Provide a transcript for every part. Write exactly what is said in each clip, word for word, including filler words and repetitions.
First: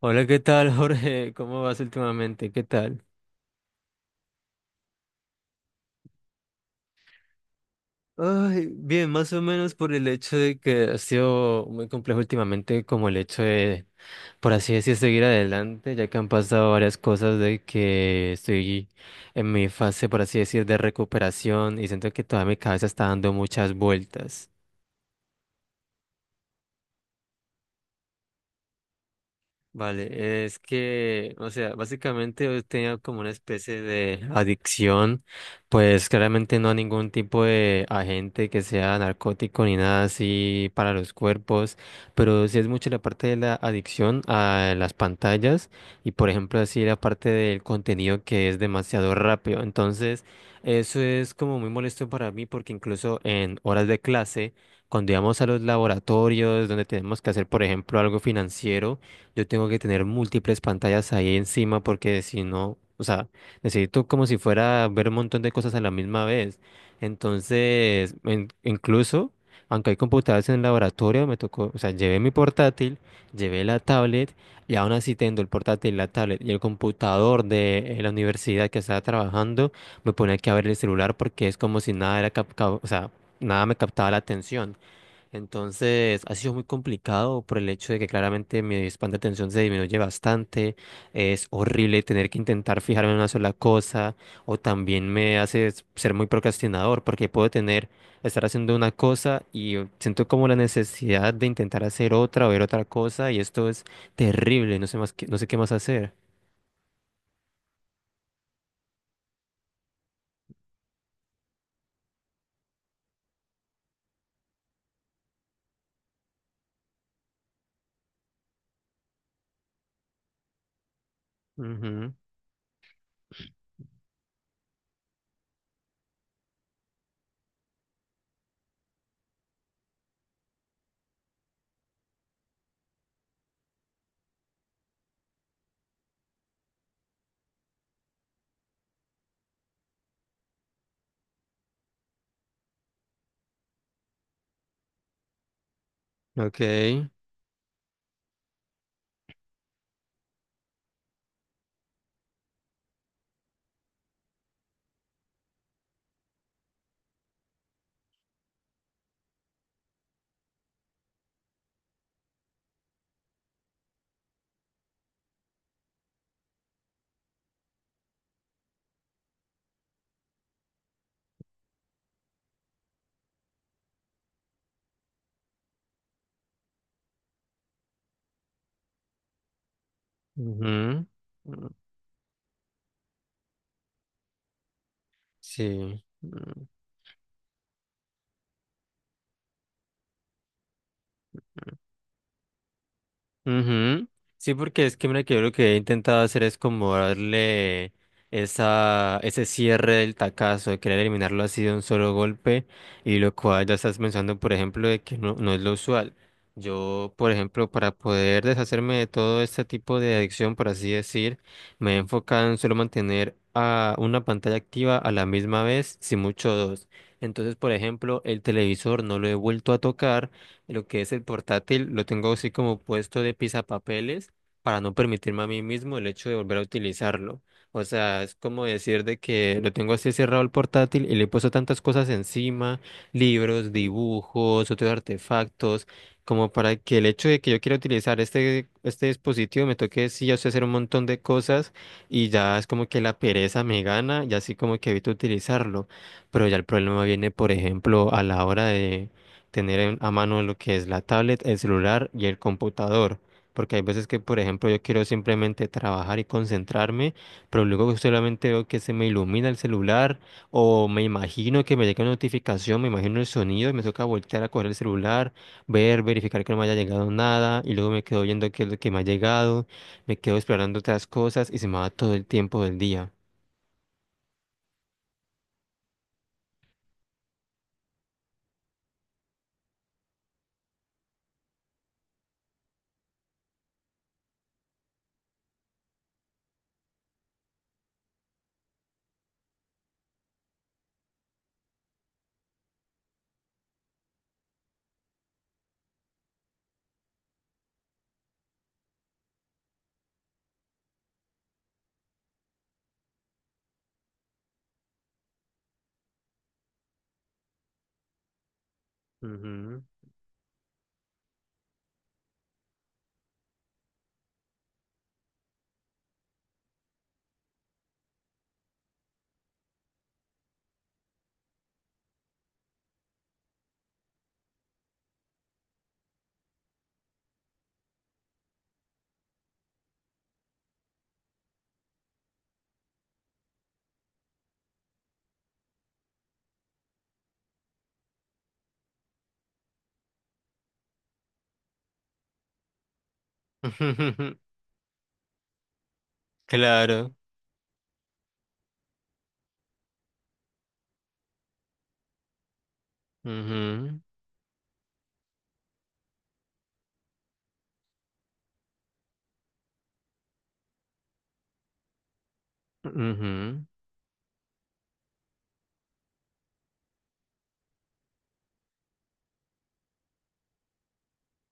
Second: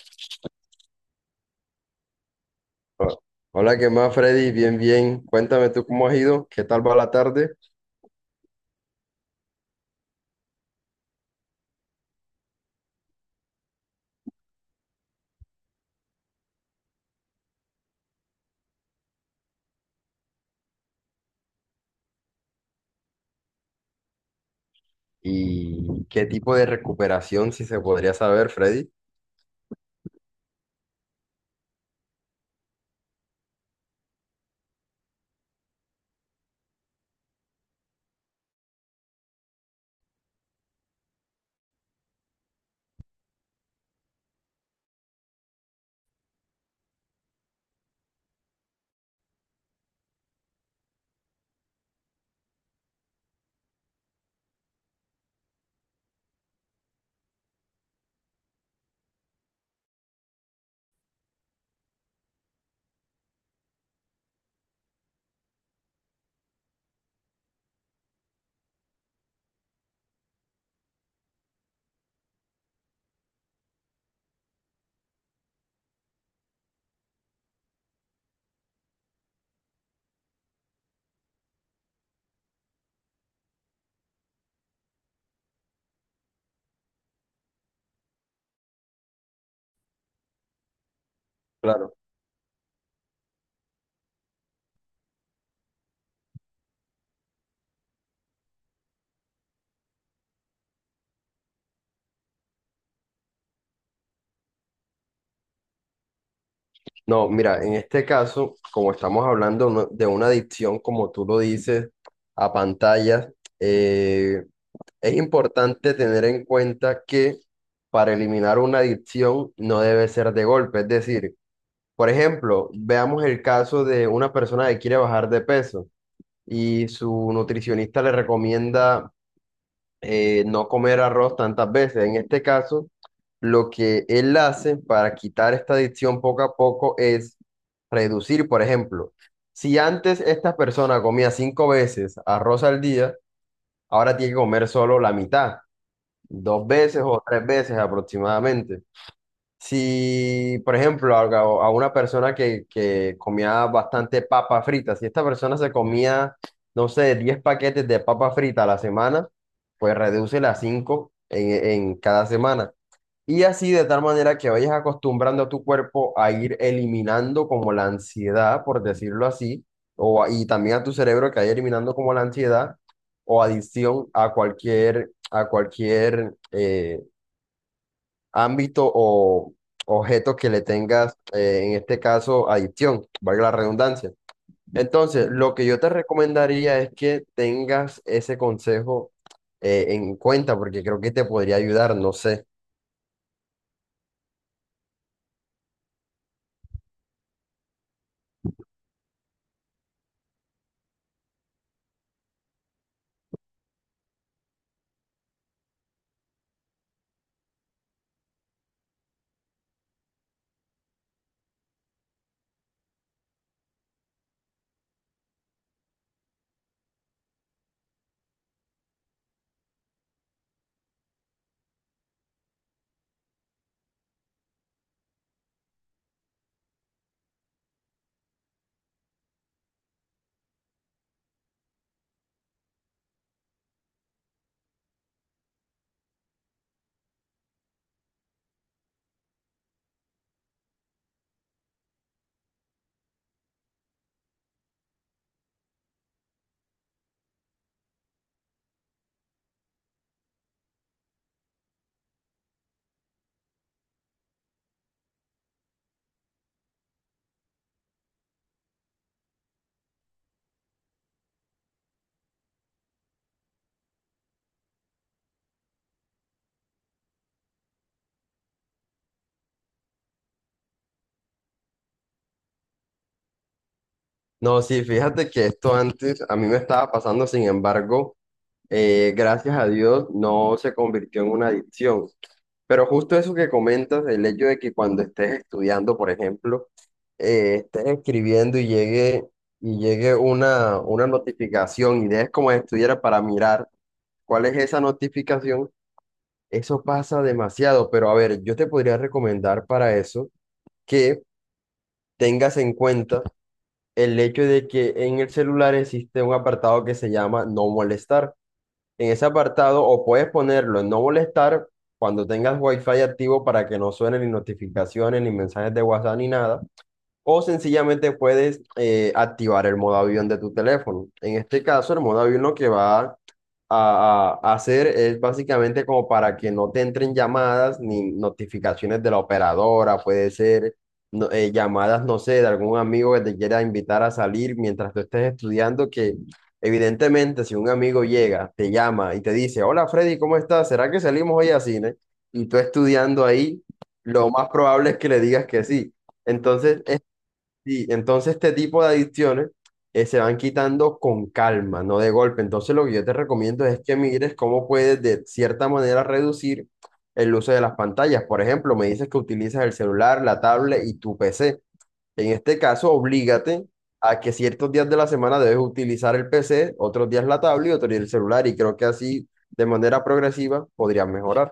Hola, ¿qué tal, Jorge? ¿Cómo vas últimamente? ¿Qué tal? Ho- Hola, ¿qué más, Freddy? Bien, bien. Cuéntame tú cómo has ido, qué tal va la tarde Ay, bien, más o menos por el hecho de que ha sido muy complejo últimamente, como el hecho de, por así decir, seguir adelante, ya que han pasado varias cosas de que estoy en mi fase, por así decir, de recuperación y siento que toda mi cabeza está dando muchas vueltas. y qué tipo de recuperación, si se podría saber, Freddy. Vale, es que, o sea, básicamente yo tenía como una especie de adicción, pues claramente no a ningún tipo de agente que sea narcótico ni nada así para los cuerpos, pero sí es mucho la parte de la adicción a las pantallas y por ejemplo así la parte del contenido que es demasiado rápido. Entonces, eso es como muy molesto para mí porque incluso en horas de clase, cuando íbamos a los laboratorios donde tenemos que hacer, por ejemplo, algo financiero, yo tengo que tener múltiples pantallas ahí encima porque si no, o sea, necesito como si fuera ver un montón de cosas a la misma vez. Entonces, en- incluso, aunque hay computadoras en el laboratorio, me tocó, o sea, llevé mi portátil, llevé la tablet y aún así tengo el portátil, la tablet y el computador de eh, la universidad que estaba trabajando, me ponía aquí a ver el celular porque es como si nada era cap- ca- o sea, nada me captaba la atención. Entonces, ha sido muy complicado por el hecho de que claramente mi span de atención se disminuye bastante. Es Claro. horrible tener que intentar fijarme en una sola cosa o también me hace s- ser muy procrastinador porque puedo tener, estar haciendo una cosa y siento como la necesidad de intentar hacer otra o ver otra cosa y esto es terrible, no sé más qué- no sé qué más hacer. No, mira, en este caso, como estamos hablando no- de una adicción, como tú lo dices, a pantallas, eh, es importante tener en cuenta que para eliminar una adicción no debe ser de golpe. Es decir, por Ujú. ejemplo, veamos el caso de una persona que quiere bajar de peso y su nutricionista le recomienda eh, no comer arroz tantas veces. En este caso, lo que él hace para quitar esta adicción poco a poco es reducir, por ejemplo, si antes esta persona comía cinco veces arroz al día, ahora tiene que comer solo la mitad, Ok. dos veces o tres veces aproximadamente. Si, por ejemplo, a, a una persona que, que comía bastante papa frita, si esta persona se comía, no sé, diez paquetes de papa frita a la semana, pues reduce a cinco en, en cada semana. Y así de tal manera que vayas acostumbrando a tu cuerpo a ir eliminando como la ansiedad, por decirlo así, o, a- y también a tu cerebro que vaya eliminando como la ansiedad o adicción a cualquier, a cualquier eh, ámbito o objeto que le Ujú. tengas, eh, en Mm. este caso, adicción, valga la redundancia. Entonces, lo que yo te Sí. Mm. recomendaría es que tengas ese consejo eh, en cuenta, porque creo que te podría ayudar, no sé. Ujú. Sí, porque es que mira que yo lo que he intentado hacer es como darle esa, ese cierre del tacazo, de querer eliminarlo así de un solo golpe, y lo cual ya estás pensando, por ejemplo, de que no, no es lo usual. Yo, por ejemplo, para poder deshacerme de todo este tipo de adicción, por así decir, me he enfocado en solo mantener a una pantalla activa a la misma vez, si mucho dos. Entonces, por ejemplo, el televisor no lo he vuelto a tocar, lo que es el portátil, lo tengo así como puesto de pisapapeles para no permitirme a mí mismo el hecho de volver a utilizarlo. O sea, es como decir de que lo tengo así cerrado el portátil y le he puesto tantas cosas encima, libros, dibujos, otros artefactos, como para que el hecho de que yo quiera utilizar este, este dispositivo me toque sí, o sea, hacer un montón de cosas y ya es como que la pereza me gana y así como que evito utilizarlo. Pero ya el problema viene, por ejemplo, a la hora de tener en- a mano lo que es la tablet, el celular y el computador. Porque hay veces que, por ejemplo, yo quiero simplemente trabajar y concentrarme, pero luego solamente veo que se me ilumina el celular o me imagino que me llega una notificación, me imagino el sonido y me toca voltear a coger el celular, ver, verificar que no me haya llegado nada y luego me quedo viendo qué es lo que me ha llegado, me quedo explorando otras cosas y se me va todo el tiempo del día. No, sí, fíjate que esto antes a mí me estaba pasando, sin embargo, eh, gracias a Dios no se convirtió en una adicción. Pero justo eso que comentas, el hecho de que cuando estés estudiando, por ejemplo, eh, estés escribiendo y llegue, y llegue una, una notificación y dejes como si estuviera para mirar cuál es esa notificación, eso pasa demasiado. Pero a ver, yo te podría recomendar para eso que tengas en cuenta el hecho de que en el celular existe un apartado que se llama no molestar, en ese Ujú. apartado o puedes ponerlo en no molestar cuando tengas Wi-Fi activo para que no suenen ni notificaciones, ni mensajes de WhatsApp, ni nada. O sencillamente puedes eh, activar el modo avión de tu teléfono. En este caso, el modo avión lo que va a, a- hacer es básicamente como para que no te entren llamadas ni notificaciones de la operadora, puede ser no- eh, llamadas, no sé, de algún amigo que te quiera invitar a salir mientras tú estés estudiando, que evidentemente si un amigo llega, te llama y te dice, hola Freddy, ¿cómo estás? ¿Será que salimos hoy a cine? Y tú estudiando ahí, lo más probable es que le digas que sí. Entonces, Claro. Sí, entonces este tipo de adicciones eh, se van quitando con calma, no de golpe. Entonces lo que yo te recomiendo es que Ujú. mires cómo puedes de cierta manera reducir el uso de las pantallas. Por ejemplo, me dices que utilizas el celular, la tablet y tu P C. En este caso, Ujú. oblígate a que ciertos días de la semana debes utilizar el P C, otros días la tablet y otros días el celular. Y creo que así, de manera progresiva, podrías mejorar.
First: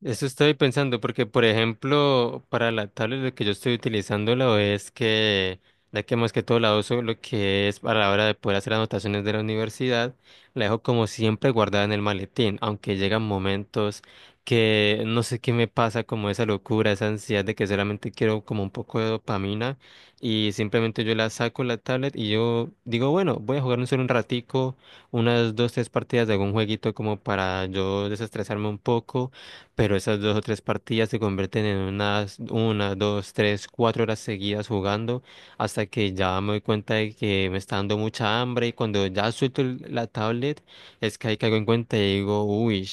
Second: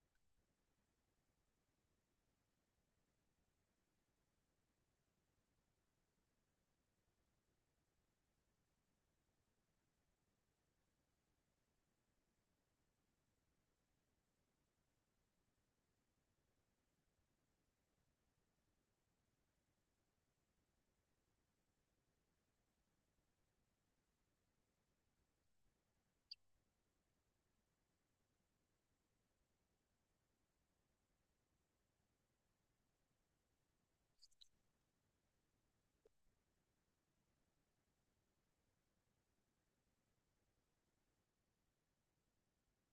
Eso estoy pensando porque, por ejemplo, para la tablet lo que yo estoy utilizando lo es que, ya que más que todo la uso lo que es para la hora de poder hacer anotaciones de la universidad, la dejo como siempre guardada en el maletín, aunque llegan momentos que no sé qué me pasa, como esa locura, esa ansiedad de que solamente quiero como un poco de dopamina y simplemente yo la saco la tablet y yo digo, bueno, voy a jugar un solo un ratico, unas dos, tres partidas de algún jueguito como para yo desestresarme un poco, pero esas dos o tres partidas se convierten en unas una, dos, tres, cuatro horas seguidas jugando hasta que ya me doy cuenta de que me está dando mucha hambre y cuando ya suelto el- la tablet es que ahí caigo en cuenta y digo, uy,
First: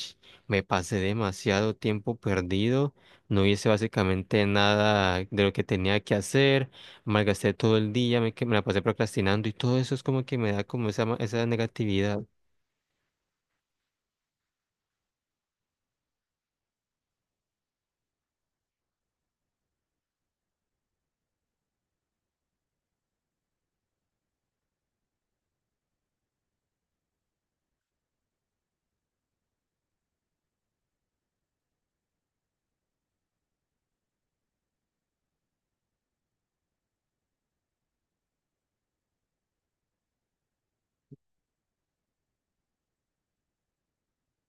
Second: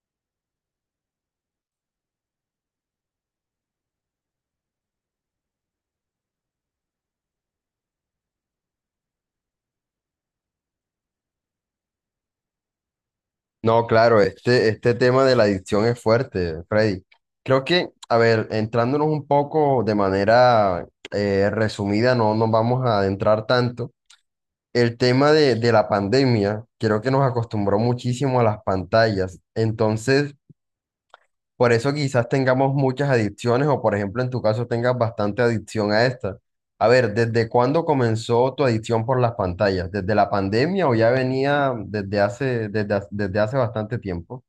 me pasé demasiado tiempo perdido, no hice básicamente nada de lo que tenía que hacer, malgasté todo el día, me, que- me la pasé procrastinando y todo eso es como que me da como esa, ma- esa negatividad. No, claro, este, este tema de la adicción es fuerte, Freddy. Creo que, a ver, entrándonos un poco de manera eh, resumida, no nos vamos a adentrar tanto. El tema de, de la pandemia, creo que nos acostumbró muchísimo a las pantallas. Entonces, por eso quizás tengamos muchas adicciones o, por ejemplo, en tu caso tengas bastante adicción a esta. A ver, ¿desde cuándo comenzó tu adicción por las pantallas? ¿Desde la pandemia o ya venía desde hace, desde, hace- desde hace bastante tiempo?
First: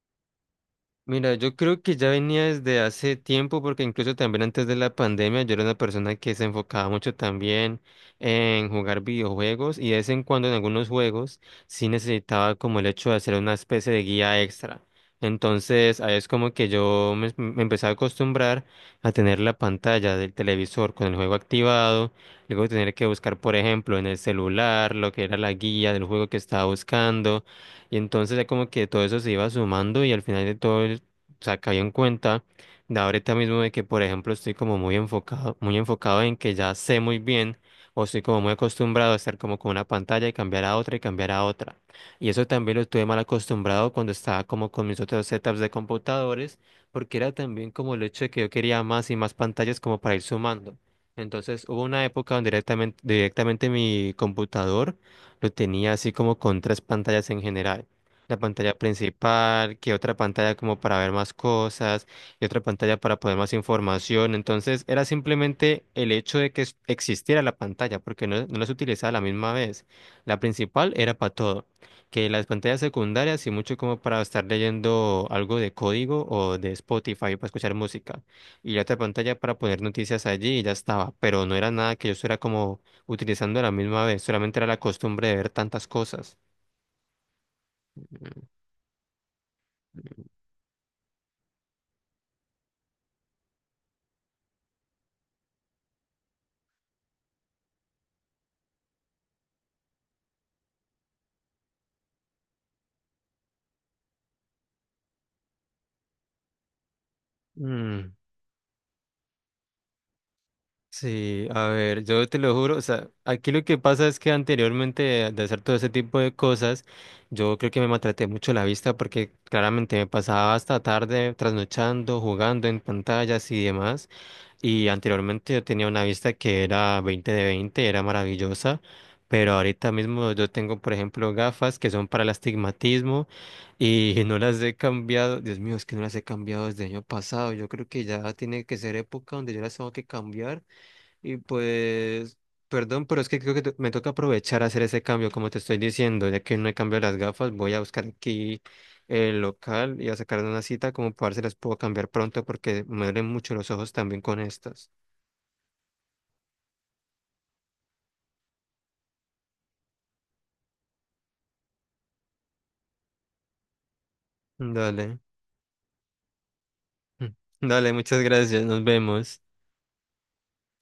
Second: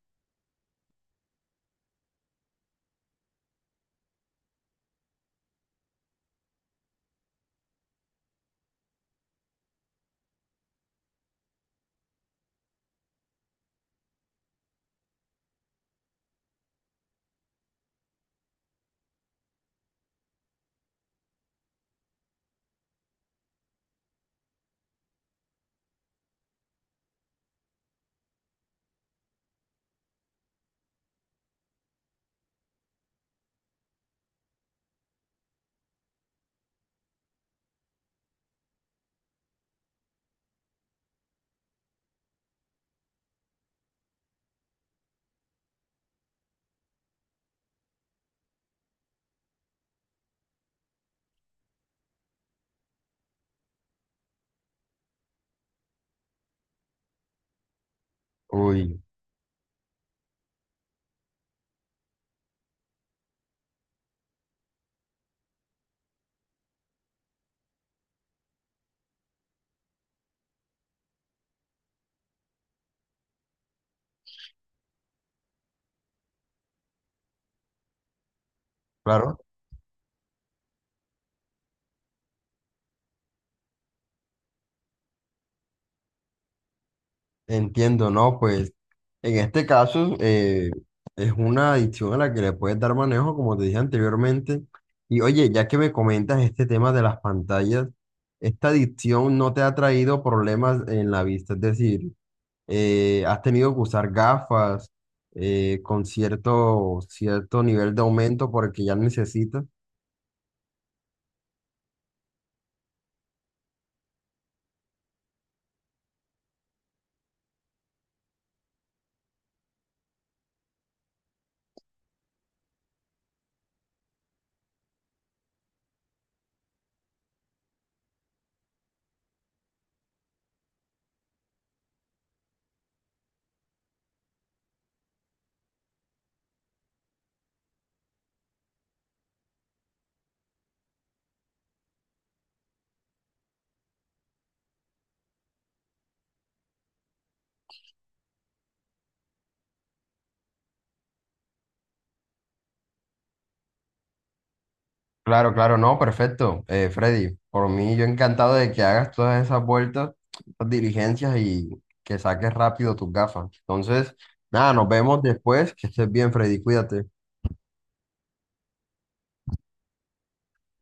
Mira, yo creo que ya venía desde hace tiempo, porque incluso también antes de la pandemia yo era una persona que se enfocaba mucho también en jugar videojuegos y de vez en cuando en algunos juegos sí necesitaba como el hecho de hacer una especie de guía extra. Entonces, ahí es como que yo me, me empecé a acostumbrar a tener la pantalla del televisor con el juego activado, luego tener que buscar, por ejemplo, en el celular lo que era la guía del juego que estaba buscando. Y entonces ya como que todo eso se iba sumando y al final de todo, el- o sea, caí en cuenta de ahorita mismo de que, por ejemplo, estoy como muy enfocado, muy enfocado en que ya sé muy bien o estoy como muy acostumbrado a estar como con una pantalla y cambiar a otra y cambiar a otra. Y eso también lo estuve mal acostumbrado cuando estaba como con mis otros setups de computadores, porque era también como el hecho de que yo quería más y más pantallas como para ir sumando. Entonces hubo una época donde directamente, directamente mi computador lo tenía así como con tres pantallas en general. La pantalla Uy, principal, que otra pantalla como para ver más cosas, y otra pantalla para poner más información. Entonces era simplemente el hecho de que es- existiera la pantalla, porque no, no las utilizaba a la misma vez. La principal era para todo, que las pantallas secundarias y mucho como para estar leyendo algo de código o de Spotify para escuchar música. Y la otra pantalla claro, para poner noticias allí y ya estaba, pero no era nada que yo fuera como utilizando la misma vez. Solamente era la costumbre de ver tantas cosas. entiendo, ¿no? Pues en este caso eh, es una adicción a la que le puedes dar manejo, como te dije anteriormente. Y oye, ya que me comentas este tema de las pantallas, ¿esta adicción no te ha traído problemas en la vista? Es decir, eh, ¿has tenido que usar gafas eh, con cierto, cierto nivel de Mm, aumento porque ya necesitas? sí, a ver, yo te lo juro, o sea, aquí lo que pasa es que anteriormente de, de, hacer todo ese tipo de cosas, yo creo que me maltraté mucho la vista porque claramente me pasaba hasta tarde trasnochando, jugando en pantallas y demás. Y anteriormente yo tenía una vista que era veinte de veinte, era maravillosa, pero ahorita mismo yo tengo, por ejemplo, gafas que son para el astigmatismo y no las he cambiado. Dios mío, es que no las he cambiado desde el año pasado. Yo creo que ya tiene que ser época donde yo las tengo que cambiar y pues, perdón, pero es que creo que to- me toca aprovechar a hacer ese cambio, como te estoy diciendo, ya que no he cambiado las gafas, voy a buscar aquí el local y a sacar una cita como para ver si las puedo cambiar pronto porque me duelen mucho los ojos también con estas. Claro, claro, no, perfecto. Eh, Freddy, por mí yo encantado de que hagas todas esas vueltas, esas diligencias y que saques rápido tus gafas. Entonces, nada, nos Dale, vemos después. Que estés bien, Freddy, cuídate. dale, muchas gracias, nos vemos.